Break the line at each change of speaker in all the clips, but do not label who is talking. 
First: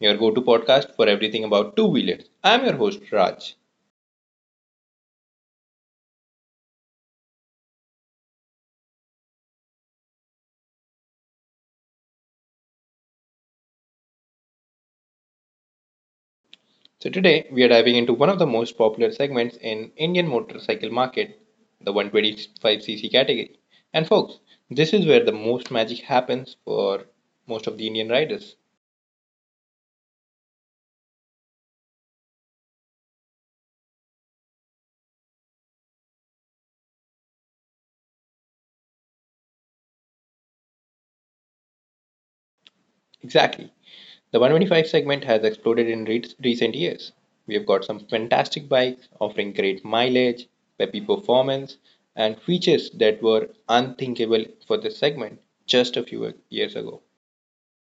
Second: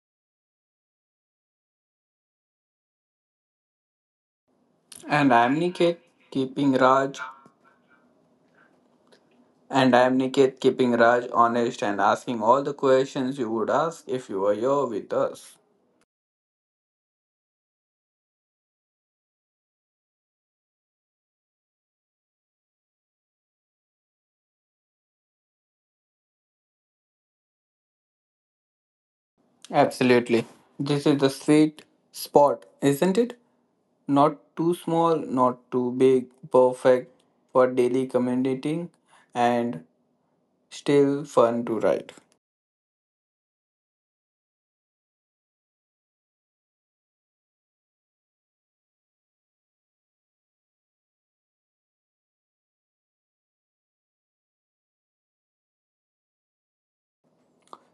your go to podcast for everything about two wheelers. I'm your host, Raj.
And I'm Niket, keeping Raj. keeping Raj honest and asking all the questions you would ask if you were here with us.
So, today we are diving into one of the most popular segments in Indian motorcycle market, the 125cc category. And, folks, this is where the most magic happens for most of the Indian riders.
Absolutely. This is the sweet spot, isn't it? Not too small, not too big, perfect for daily commuting and still fun to ride.
Exactly. The 125 segment has exploded in recent years. We have got some fantastic bikes offering great mileage, peppy performance, and features that were unthinkable for this segment just a few years ago.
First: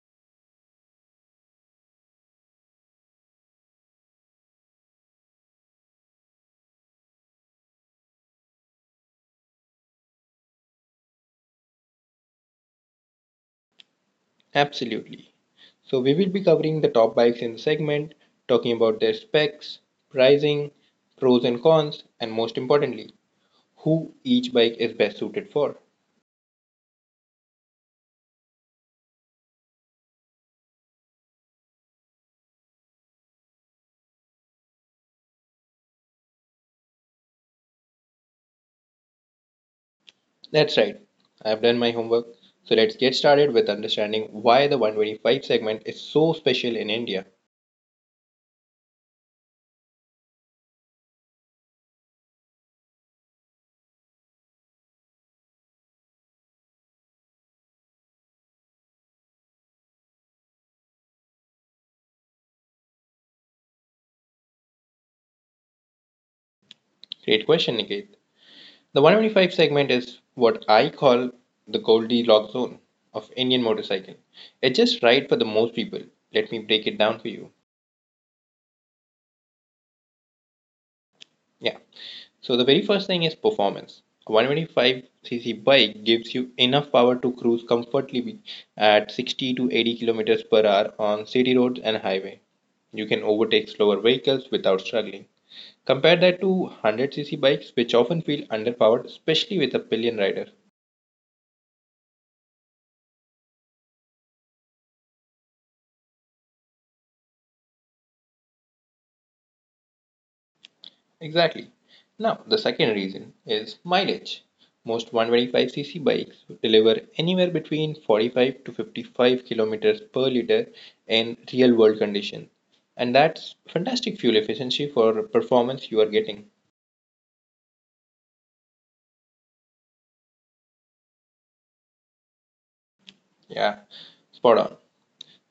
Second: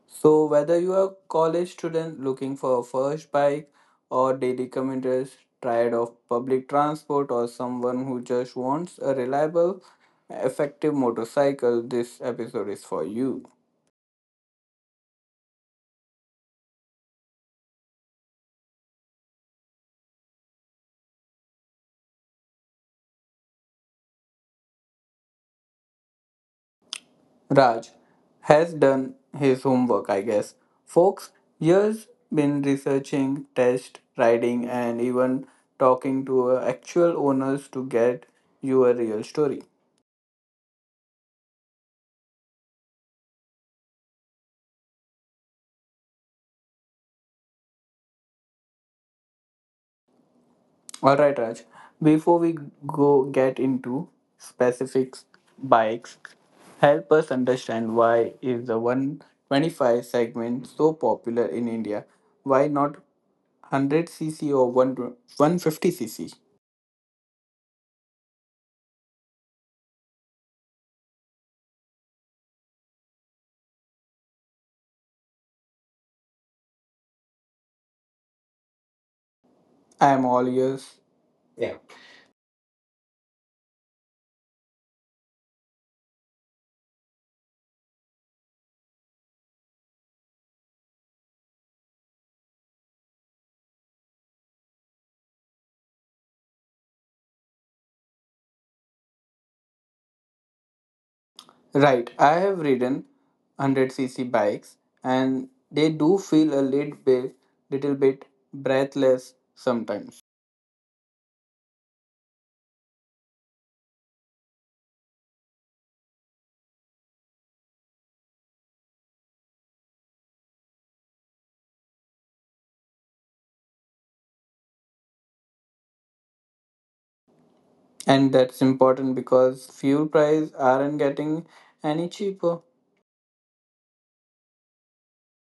So, whether you are a college student looking for a first bike, or daily commuters tired of public transport, or someone who just wants a reliable, effective motorcycle, this episode is for you.
Absolutely. So, we will be covering the top bikes in the segment, talking about their specs, pricing, pros and cons, and most importantly, who each bike is best suited for.
Raj has done his homework, I guess. Folks, years been researching, test riding, and even talking to actual owners to get you a real story.
That's right. I've done my homework. So let's get started with understanding why the 125 segment is so special in India.
All right, Raj. Before we go get into specifics bikes, help us understand why is the 125 segment so popular in India? Why not 100cc or 150cc?
Great question, Niket. The 125 segment is what I call the Goldilocks zone of Indian motorcycle. It's just right for the most people. Let me break it down for you.
I am all ears.
Yeah. So the very first thing is performance. A 125cc bike gives you enough power to cruise comfortably at 60 to 80 kilometers per hour on city roads and highway. You can overtake slower vehicles without struggling. Compare that to 100cc bikes which often feel underpowered especially with a pillion rider.
Right, I have ridden 100cc bikes and they do feel a little bit breathless sometimes.
Exactly. Now, the second reason is mileage. Most 125cc bikes deliver anywhere between 45 to 55 kilometers per liter in real world conditions, and that's fantastic fuel efficiency for performance you are getting.
And that's important because fuel prices aren't getting any cheaper.
Yeah, spot on.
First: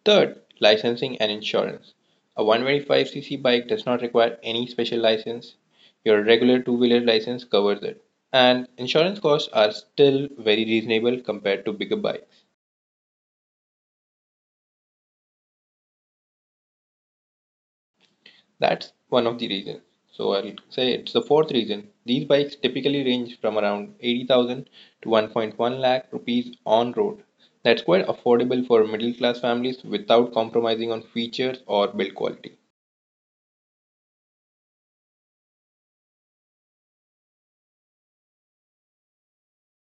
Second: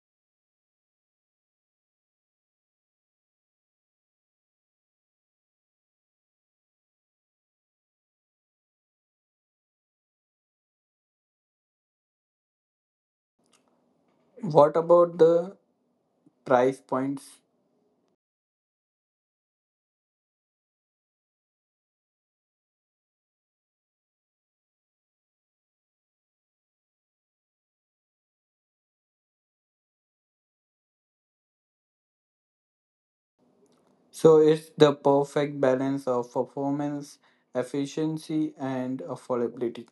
Third, licensing and insurance. A 125cc bike does not require any special license. Your regular two wheeler license covers it, and insurance costs are still very reasonable compared to bigger bikes.
What about the price points?
That's one of the reasons. So I'll say it's the fourth reason. These bikes typically range from around 80,000 to 1.1 lakh rupees on road. That's quite affordable for middle class families without compromising on features or build quality.
So it's the perfect balance of performance, efficiency, and affordability.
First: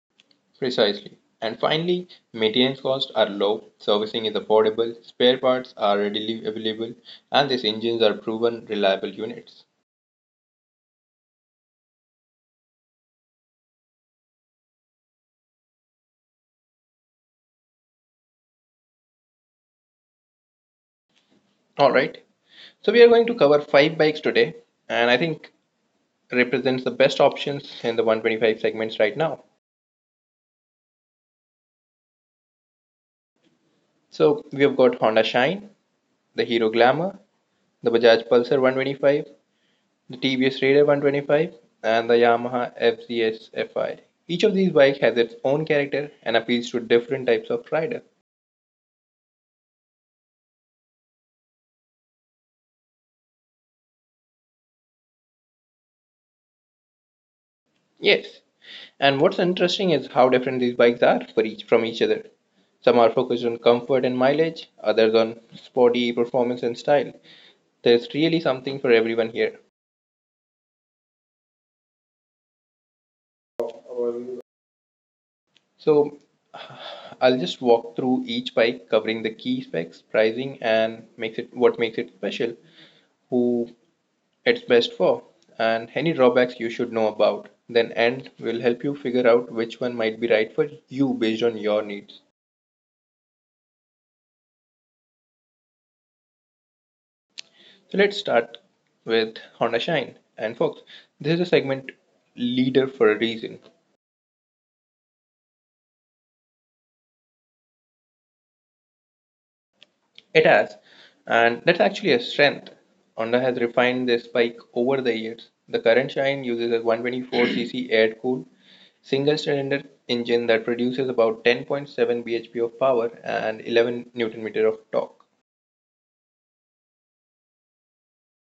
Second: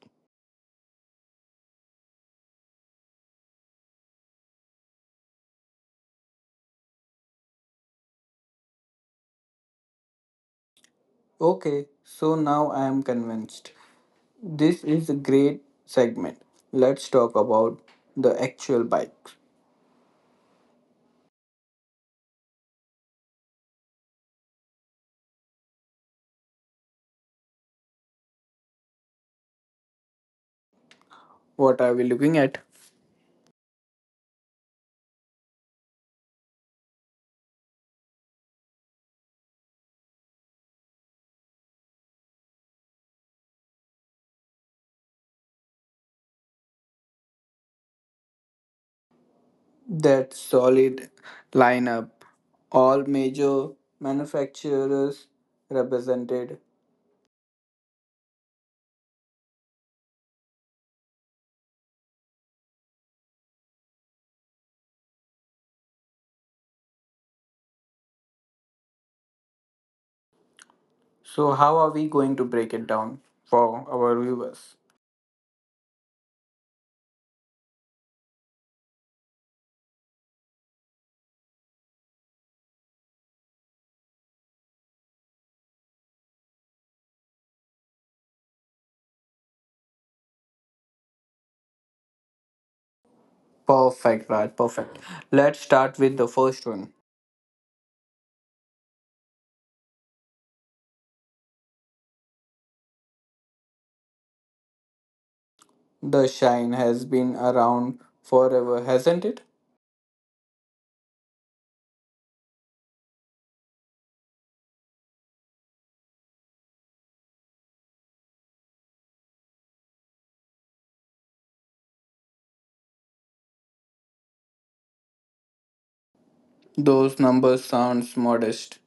Precisely. And finally, maintenance costs are low, servicing is affordable, spare parts are readily available, and these engines are proven reliable units.
Okay, so now I am convinced. This is a great segment. Let's talk about the actual bikes.
Alright, so we are going to cover five bikes today, and I think represents the best options in the 125 segments right now.
What are we looking at?
So we have got Honda Shine, the Hero Glamour, the Bajaj Pulsar 125, the TVS Raider 125, and the Yamaha FZS Fi. Each of these bikes has its own character and appeals to different types of rider.
That solid lineup. All major manufacturers represented.
Yes, and what's interesting is how different these bikes are for each from each other. Some are focused on comfort and mileage, others on sporty performance and style. There's really something for everyone here.
So, how are we going to break it down for our viewers?
So I'll just walk through each bike, covering the key specs, pricing, and makes it what makes it special, who it's best for, and any drawbacks you should know about. Then end will help you figure out which one might be right for you based on your needs.
Perfect, Raj. Perfect. Let's start with the first one.
So let's start with Honda Shine and Fox. This is a segment leader for a reason.
The Shine has been around forever, hasn't it?
It has, and that's actually a strength. Honda has refined this bike over the years. The current Shine uses a 124cc air cooled single cylinder engine that produces about 10.7 bhp of power and 11 newton meter of torque.
Those numbers sounds modest.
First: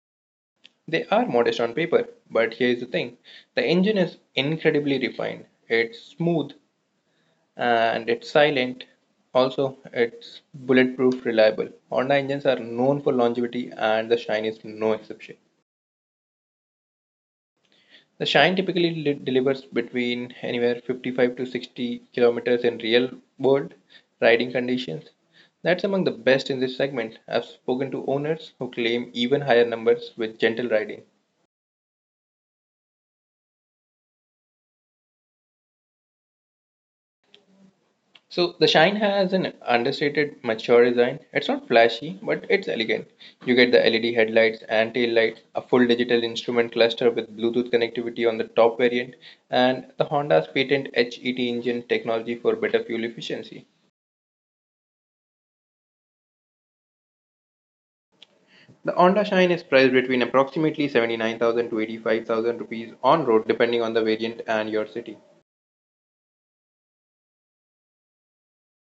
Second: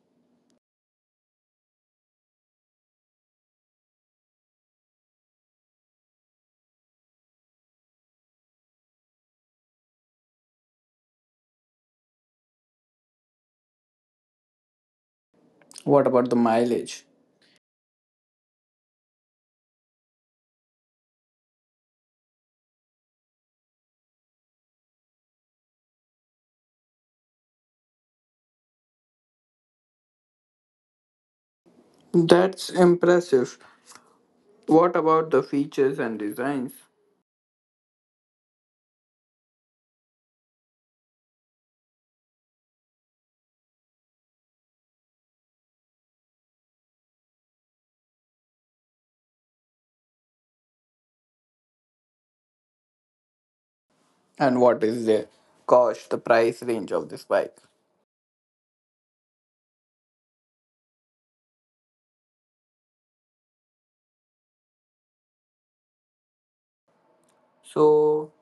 They are modest on paper, but here's the thing the engine is incredibly refined. It's smooth and it's silent. Also, it's bulletproof reliable. Honda engines are known for longevity, and the Shine is no
What about
exception.
the mileage?
The shine typically delivers between anywhere 55 to 60 kilometers in real world riding conditions. That's among the best in this segment. I've spoken to owners who claim even higher numbers with gentle riding.
That's impressive. What about the features and designs?
So the Shine has an understated mature design. It's not flashy, but it's elegant. You get the LED headlights and tail lights, a full digital instrument cluster with Bluetooth connectivity on the top variant, and the Honda's patent HET engine technology for better fuel efficiency.
And what is the cost, the price range of this bike?
The Honda Shine is priced between approximately 79,000 to 85,000 rupees on road, depending on the variant and your city.
So,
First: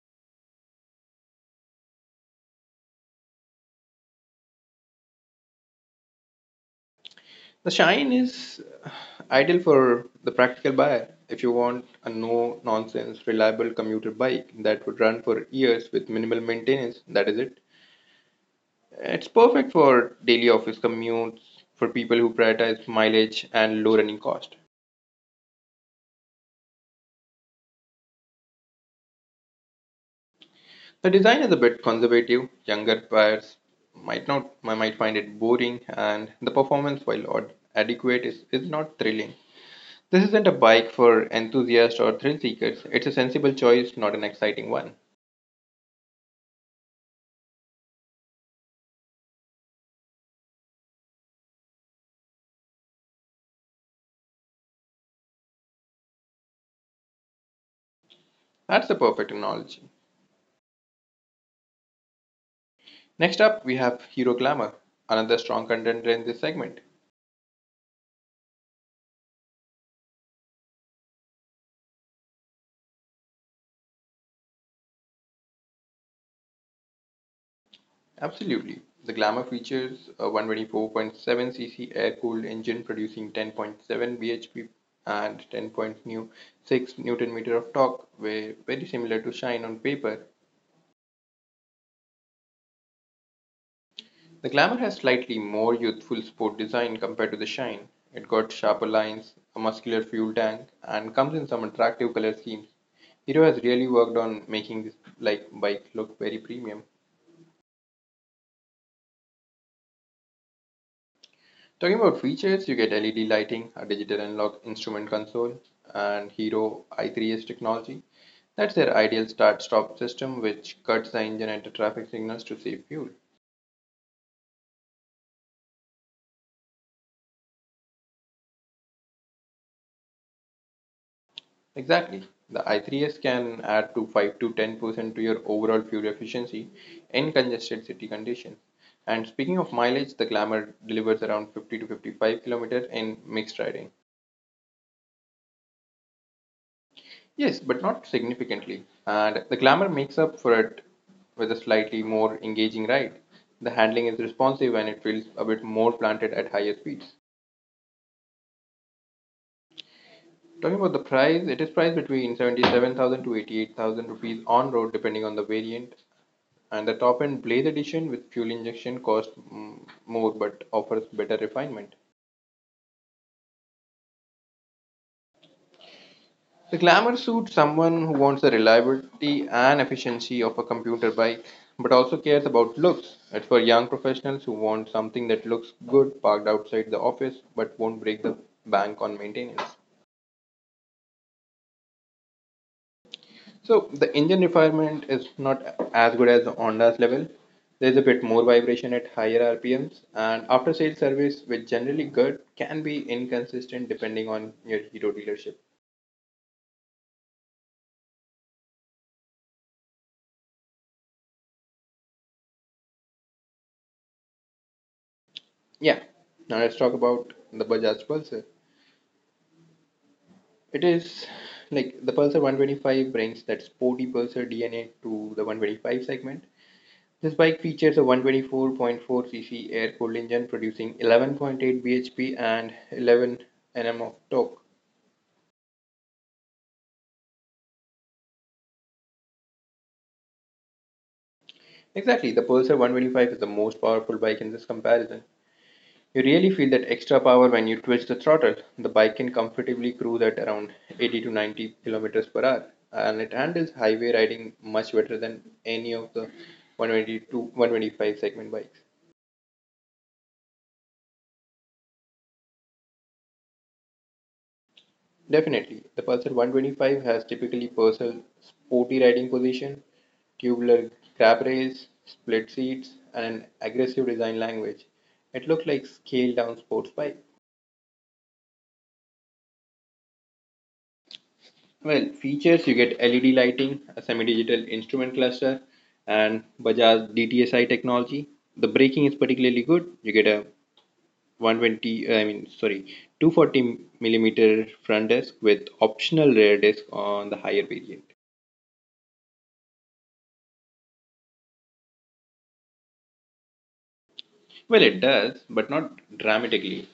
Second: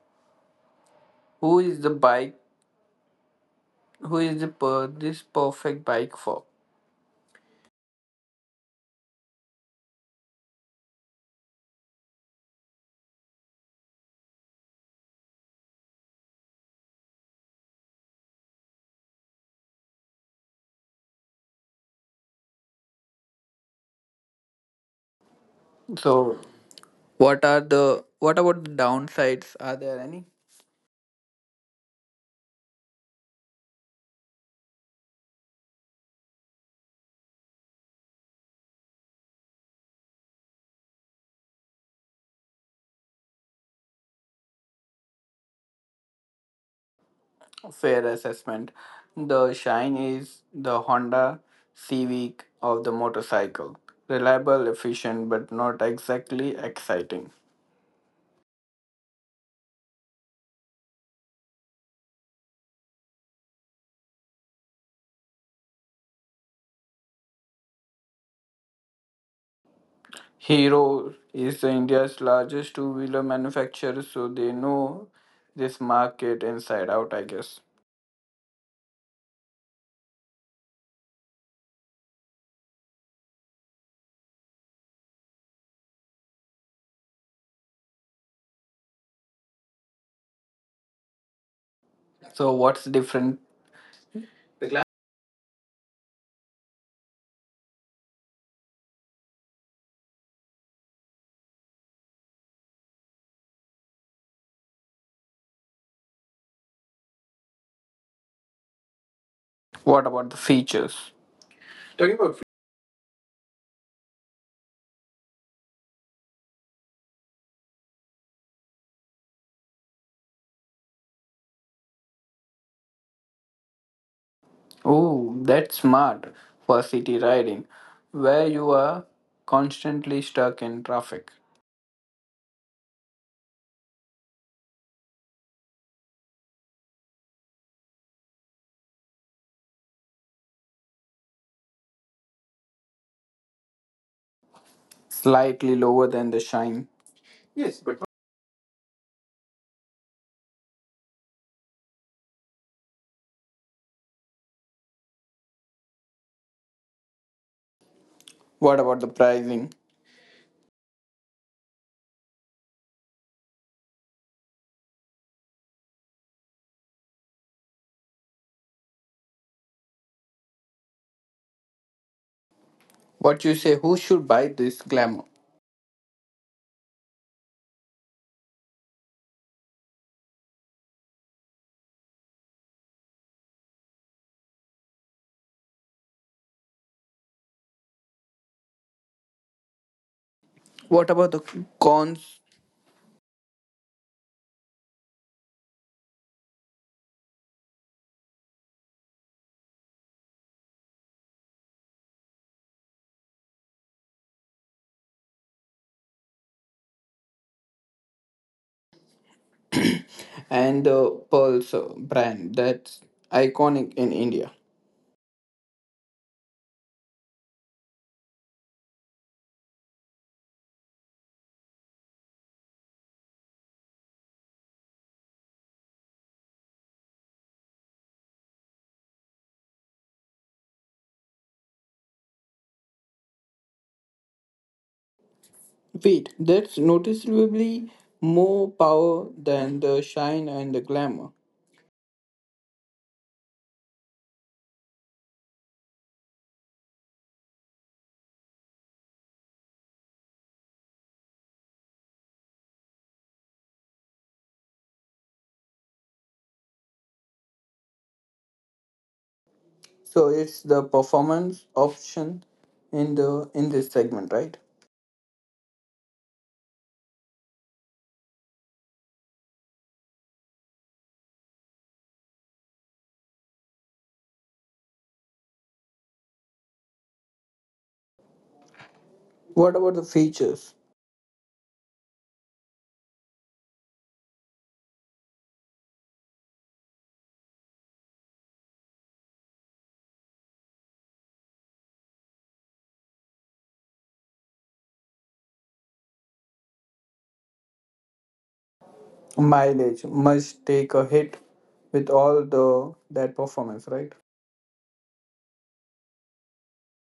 who is the bike? Who is this perfect bike for?
The Shine is ideal for the practical buyer. If you want a no nonsense, reliable commuter bike that would run for years with minimal maintenance, that is it. It's perfect for daily office commutes, for people who prioritize mileage and low running cost.
So, what are the what about the downsides? Are there any?
The design is a bit conservative. Younger buyers might not might find it boring, and the performance, while odd, adequate, is not thrilling. This isn't a bike for enthusiasts or thrill seekers. It's a sensible choice, not an exciting one.
Fair assessment. The Shine is the Honda Civic of the motorcycle. Reliable, efficient, but not exactly exciting.
That's the perfect analogy. Next up, we have Hero Glamour, another strong contender in this segment.
Hero is the India's largest two wheeler manufacturer, so they know this market inside out, I guess.
Absolutely. The Glamour features a 124.7cc air-cooled engine producing 10.7 bhp and 10.6 newton meter of torque, were very similar to Shine on paper.
So, what's different?
The
The
Glamour
gla-
has slightly more youthful sport design compared to the Shine. It got sharper lines, a muscular fuel tank, and comes in some attractive color schemes. Hero has really worked on making this like bike look very premium.
What about the features?
Talking
Talking
about
about fe-
features, you get LED lighting, a digital analog instrument console, and Hero i3s technology. That's their ideal start stop system, which cuts the engine at the traffic signals to save fuel.
Oh, that's smart for city riding, where you are constantly stuck in traffic.
Exactly. The i3s can add to 5 to 10% to your overall fuel efficiency in congested city conditions. And speaking of mileage, the Glamour delivers around 50 to 55 kilometers in mixed riding.
Slightly lower than the Shine.
Yes,
Yes,
but
but
not significantly. And the glamour makes up for it with a slightly more engaging ride. The handling is responsive and it feels a bit more planted at higher speeds.
what about the pricing?
Talking about the price, it is priced between 77,000 to 88,000 rupees on road depending on the variant. And the top end Blaze edition with fuel injection costs more but offers better refinement.
What you say? Who should buy this glamour?
The glamour suits someone who wants the reliability and efficiency of a computer bike but also cares about looks. It's for young professionals who want something that looks good parked outside the office but won't break the bank on maintenance.
What about the cons
So the engine refinement is not as good as the Honda's level. There's a bit more vibration at higher RPMs and after sales service which generally good can be inconsistent depending on your hero dealership.
and the pearls brand that's iconic in India?
Yeah. Now let's talk about the Bajaj Pulsar. It is like the Pulsar 125 brings that sporty Pulsar DNA to the 125 segment. This bike features a 124.4cc air-cooled engine producing 11.8 bhp and 11 nm of torque.
Wait, that's noticeably more power than the Shine and the glamour.
Exactly, the Pulsar 125 is the most powerful bike in this comparison. You really feel that extra power when you twitch the throttle. The bike can comfortably cruise at around 80 to 90 kilometers per hour, and it handles highway riding much better than any of the 120 to 125 segment bikes.
So it's the performance option in this segment, right?
Definitely, the Pulsar 125 has typically Purcell sporty riding position, tubular crab rails, split seats, and an aggressive design language. It looks like scaled down sports bike.
What about the features?
Well, features you get LED lighting, a semi-digital instrument cluster, and Bajaj DTSI technology. The braking is particularly good. You get a 120, I mean, sorry, 240 millimeter front disc with optional rear disc on the higher variant.
Mileage must take a hit with all the that performance, right?
Well, it does, but not dramatically.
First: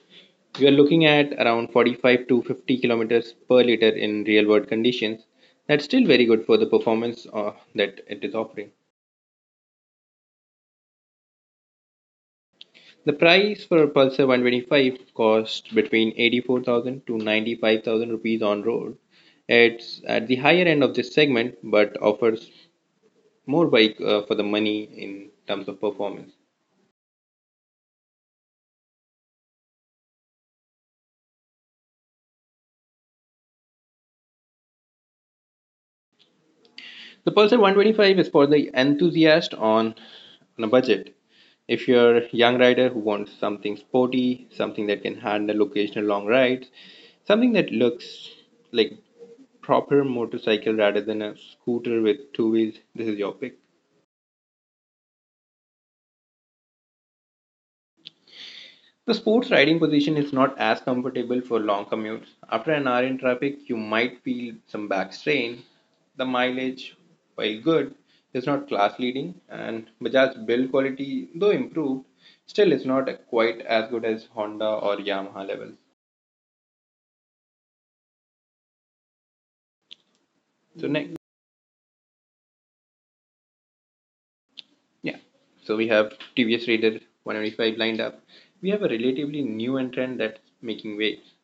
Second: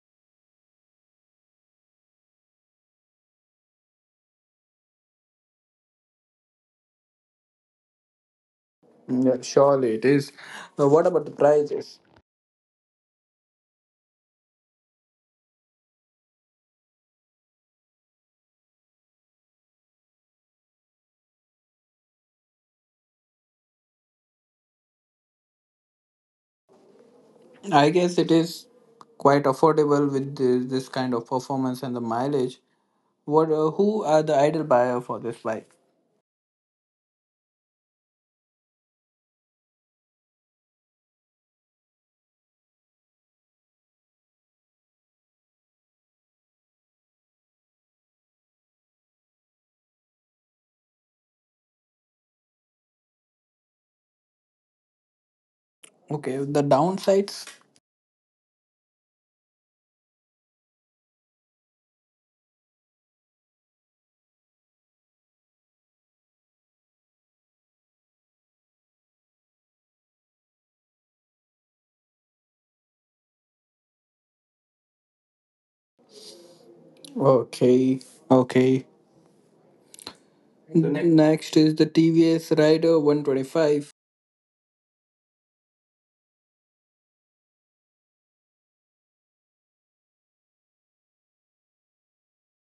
You are looking at around 45 to 50 kilometers per liter in real world conditions. That's still very good for the performance that it is offering.
Yeah, surely it is. Now, what about the prices?
The price for a Pulsar 125 cost between 84,000 to 95,000 rupees on road. It's at the higher end of this segment but offers more bike for the money in terms of performance.
I guess it is quite affordable with this kind of performance and the mileage. What who are the ideal buyer for this bike?
The Pulsar 125 is for the enthusiast on a budget. If you're a young rider who wants something sporty, something that can handle occasional long rides, something that looks like proper motorcycle rather than a scooter with two wheels, this is your pick.
Okay, the downsides.
The sports riding position is not as comfortable for long commutes. After an hour in traffic, you might feel some back strain. The mileage, while good, is not class leading, and Bajaj's build quality, though improved, still is not quite as good as Honda or Yamaha levels.
Okay okay The next
So
Next is
next,
the TVS rider 125.
yeah, so we have TVS Raider 125 lined up. We have a relatively new entrant that's making waves.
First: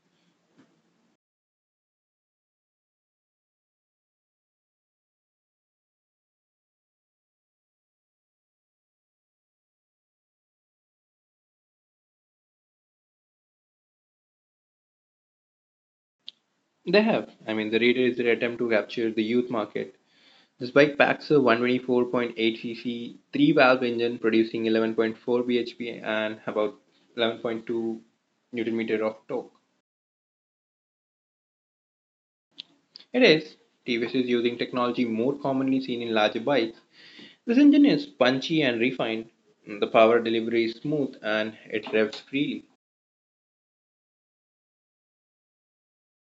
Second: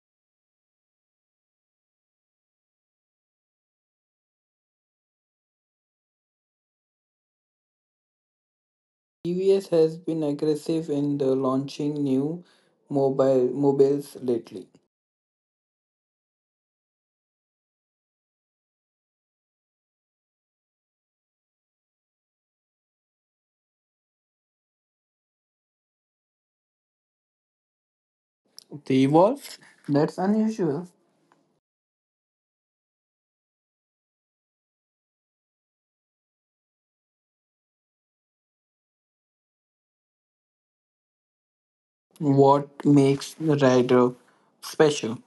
TVS has been aggressive in the launching new mobiles lately.
They have. I mean, the Raider is their attempt to capture the youth market. This bike packs a 124.8cc three-valve engine producing 11.4 bhp and about 11.2 newton meter of torque.
They evolved? That's unusual.
It is TVS is using technology more commonly seen in larger bikes. This engine is punchy and refined. The power delivery is smooth and it revs freely.
What makes the rider special?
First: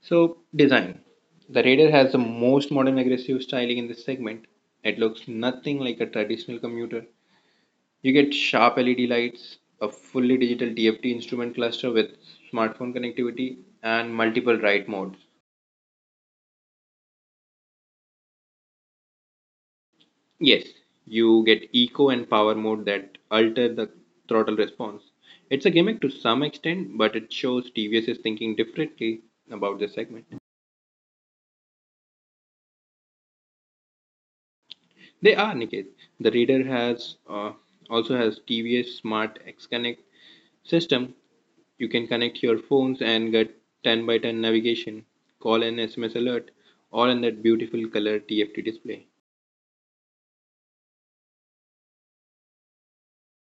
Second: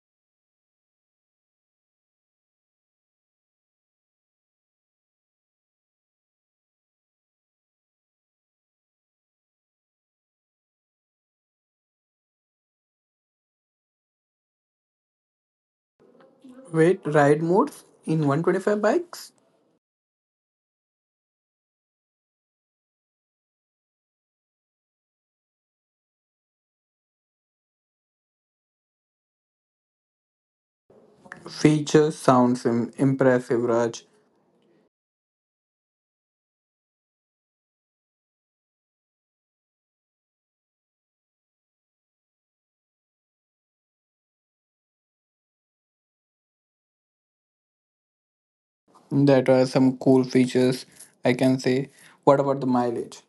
So, design. The Raider has the most modern aggressive styling in this segment. It looks nothing like a traditional commuter. You get sharp LED lights, a fully digital DFT instrument cluster with smartphone connectivity, and multiple write modes.
Wait, ride modes in 125 bikes?
Yes, you get eco and power mode that alter the throttle response. It's a gimmick to some extent, but it shows TVS is thinking differently about this segment.
Features sounds impressive, Raj.
They are, Niket. The reader has also has TVS Smart X Connect system. You can connect your phones and get 10 by 10 navigation, call and SMS alert, all in that beautiful color TFT display.
That are some cool features, I can say. What about the mileage?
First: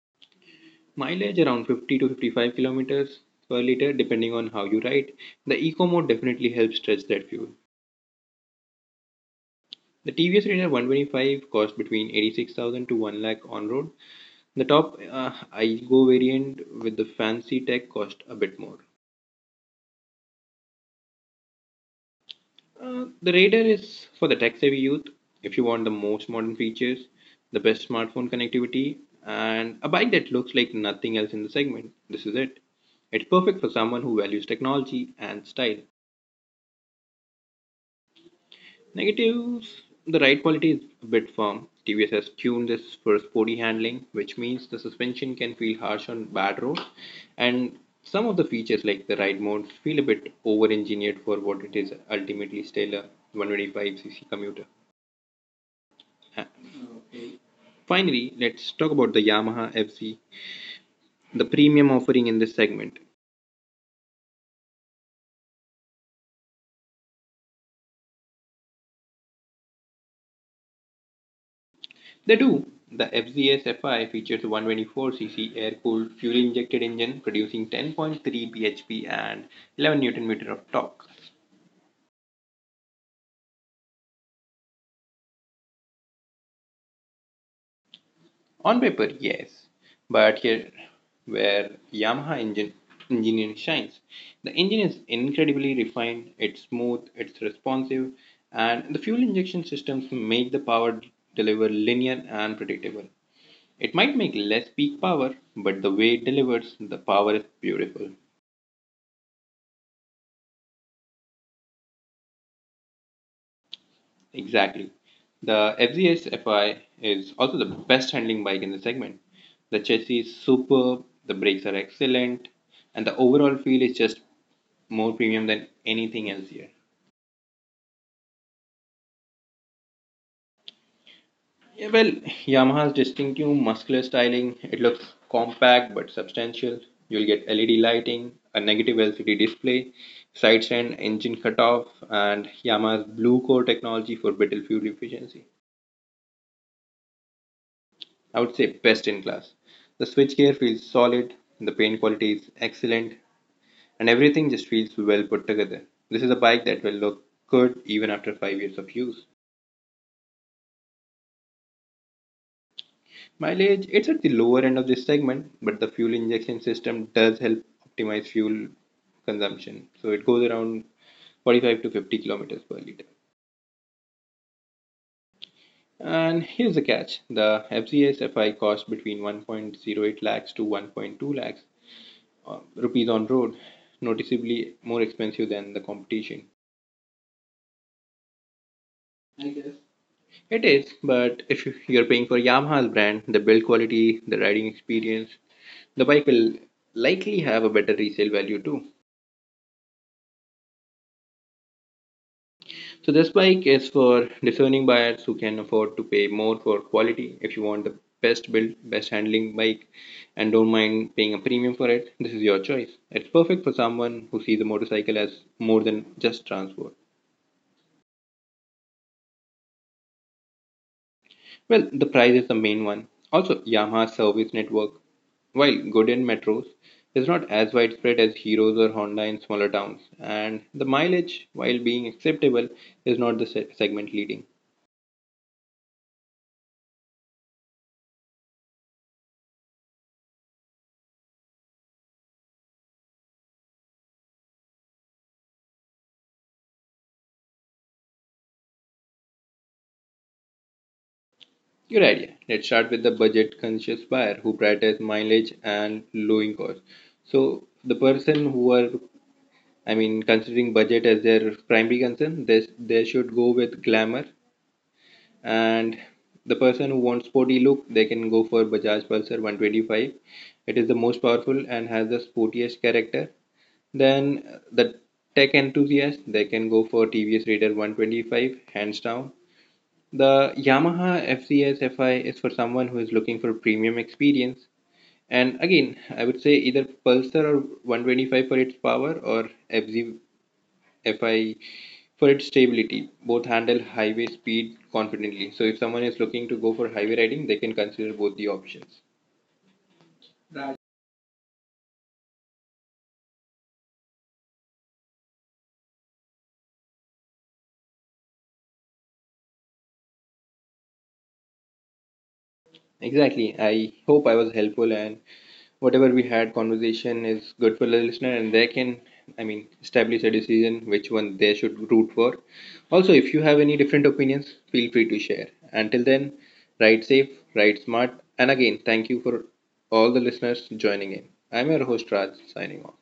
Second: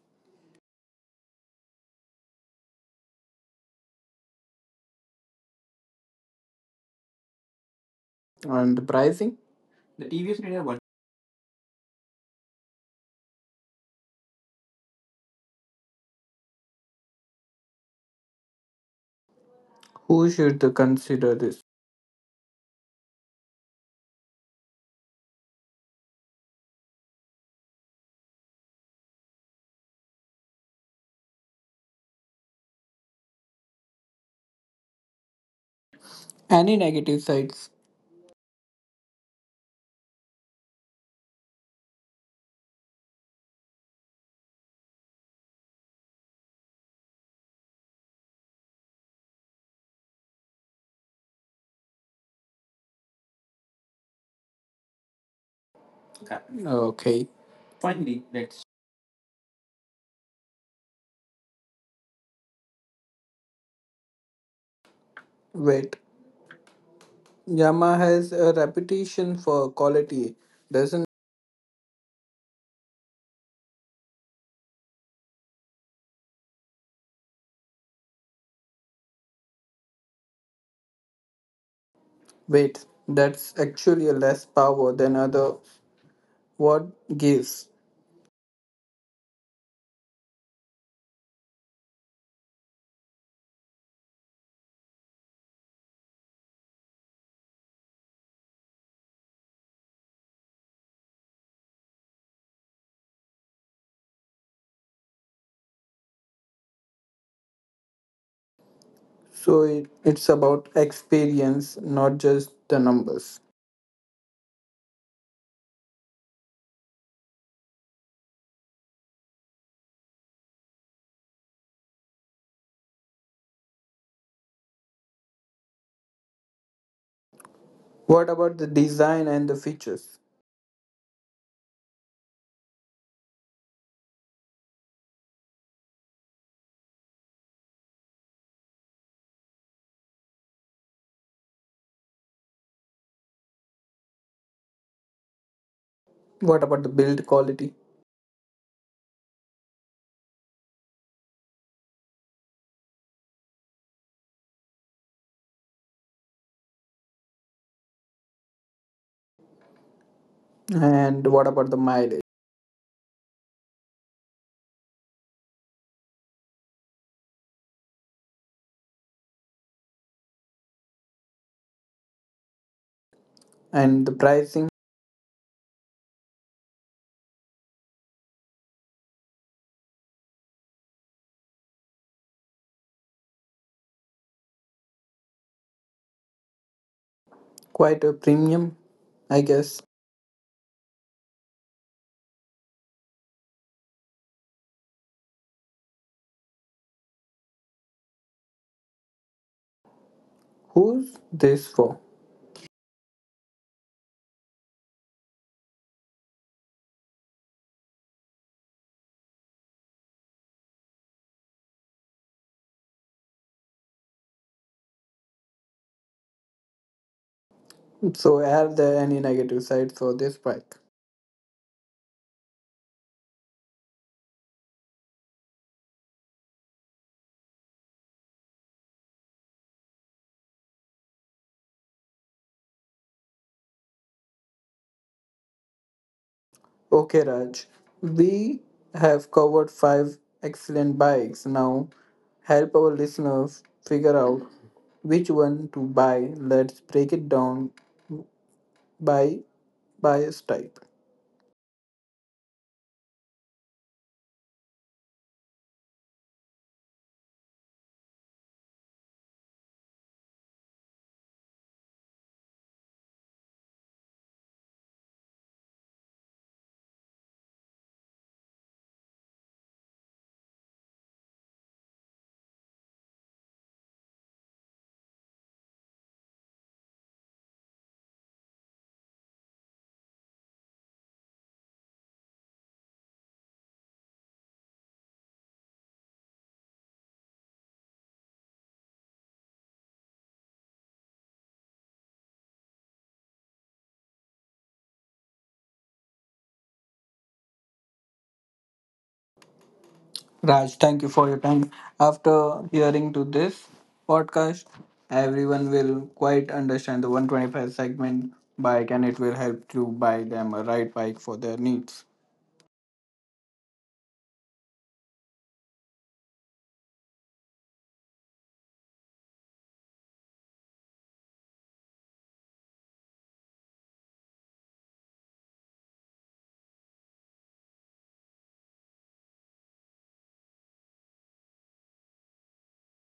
Mileage around 50 to 55 kilometers per liter depending on how you ride. The eco mode definitely helps stretch that fuel.
And the pricing?
The
The TVS
TVS
Media
Raider
one.
125 costs between 86,000 to 1 lakh on road. The top I go variant with the fancy tech cost a bit more.
Who should consider this?
The Raider is for the tech savvy youth. If you want the most modern features, the best smartphone connectivity, and a bike that looks like nothing else in the segment, this is it. It's perfect for someone who values technology and style.
Any negative sides?
Negatives, the ride quality is a bit firm. TVS has tuned this for sporty handling, which means the suspension can feel harsh on bad roads, and some of the features like the ride modes feel a bit over engineered for what it is ultimately still a 125cc commuter.
Okay. Finally,
Finally,
let's.
let's talk about the Yamaha FZ, the premium offering in this segment.
Wait. Yamaha has a reputation for quality. Doesn't.
They do. The FZS FI features a 124cc air cooled fuel injected engine producing 10.3 bhp and 11 newton meter of torque.
Wait, that's actually a less power than other word gives.
On paper, yes, but here where Yamaha engine engineering shines. The engine is incredibly refined, it's smooth, it's responsive, and the fuel injection systems make the power deliver linear and predictable. It might make less peak power, but the way it delivers the power is beautiful.
So it's about experience, not just the numbers.
Exactly. The FZS FI is also the best handling bike in the segment. The chassis is superb, the brakes are excellent, and the overall feel is just more premium than anything else here.
What about the design and the features?
Yeah, well, Yamaha's distinctive muscular styling, it looks compact but substantial. You'll get LED lighting, a negative LCD display, side stand engine cutoff, and Yamaha's blue core technology for better fuel efficiency.
What about the build quality?
I would say best in class. The switchgear feels solid, the paint quality is excellent, and everything just feels well put together. This is a bike that will look good even after 5 years of use.
And what about the mileage?
Mileage, it's at the lower end of this segment, but the fuel injection system does help optimize fuel consumption. So it goes around 45 to 50 kilometers per liter.
And the pricing?
And here's the catch, the FCSFI costs between 1.08 lakhs to 1.2 lakhs rupees on road, noticeably more expensive than the competition.
Quite a premium,
I
I
guess.
guess.
It is, but if you're paying for Yamaha's brand, the build quality, the riding experience, the bike will likely have a better resale value too.
Who's this for?
So this bike is for discerning buyers who can afford to pay more for quality. If you want the best build, best handling bike and don't mind paying a premium for it, this is your choice. It's perfect for someone who sees a motorcycle as more than just transport.
So are there any negative sides for this bike?
Well, the price is the main one. Also, Yamaha's service network, while good in metros, is not as widespread as Hero's or Honda in smaller towns, and the mileage, while being acceptable, is not the segment leading.
Okay, Raj. We have covered five excellent bikes. Now, help our listeners figure out which one to buy. Let's break it down by bias type.
Good idea. Let's start with the budget conscious buyer who prioritizes mileage and lowering cost. So the person who are, I mean, considering budget as their primary concern, they should go with glamour, and the person who wants sporty look, they can go for Bajaj Pulsar 125. It is the most powerful and has the sportiest character. Then the tech enthusiast, they can go for TVS Raider 125 hands down. The Yamaha FCS FI is for someone who is looking for premium experience. And again, I would say either Pulsar or 125 for its power or FZ FI for its stability. Both handle highway speed confidently. So if someone is looking to go for highway riding, they can consider both the options.
Raj, thank you for your time. After hearing to this podcast, everyone will quite understand the 125 segment bike and it will help to buy them a right bike for their needs.
Exactly. I hope I was helpful and whatever we had conversation is good for the listener and they can, I mean, establish a decision which one they should root for. Also if you have any different opinions, feel free to share. Until then, ride safe, ride smart, and again thank you for all the listeners joining in. I'm your host Raj signing off.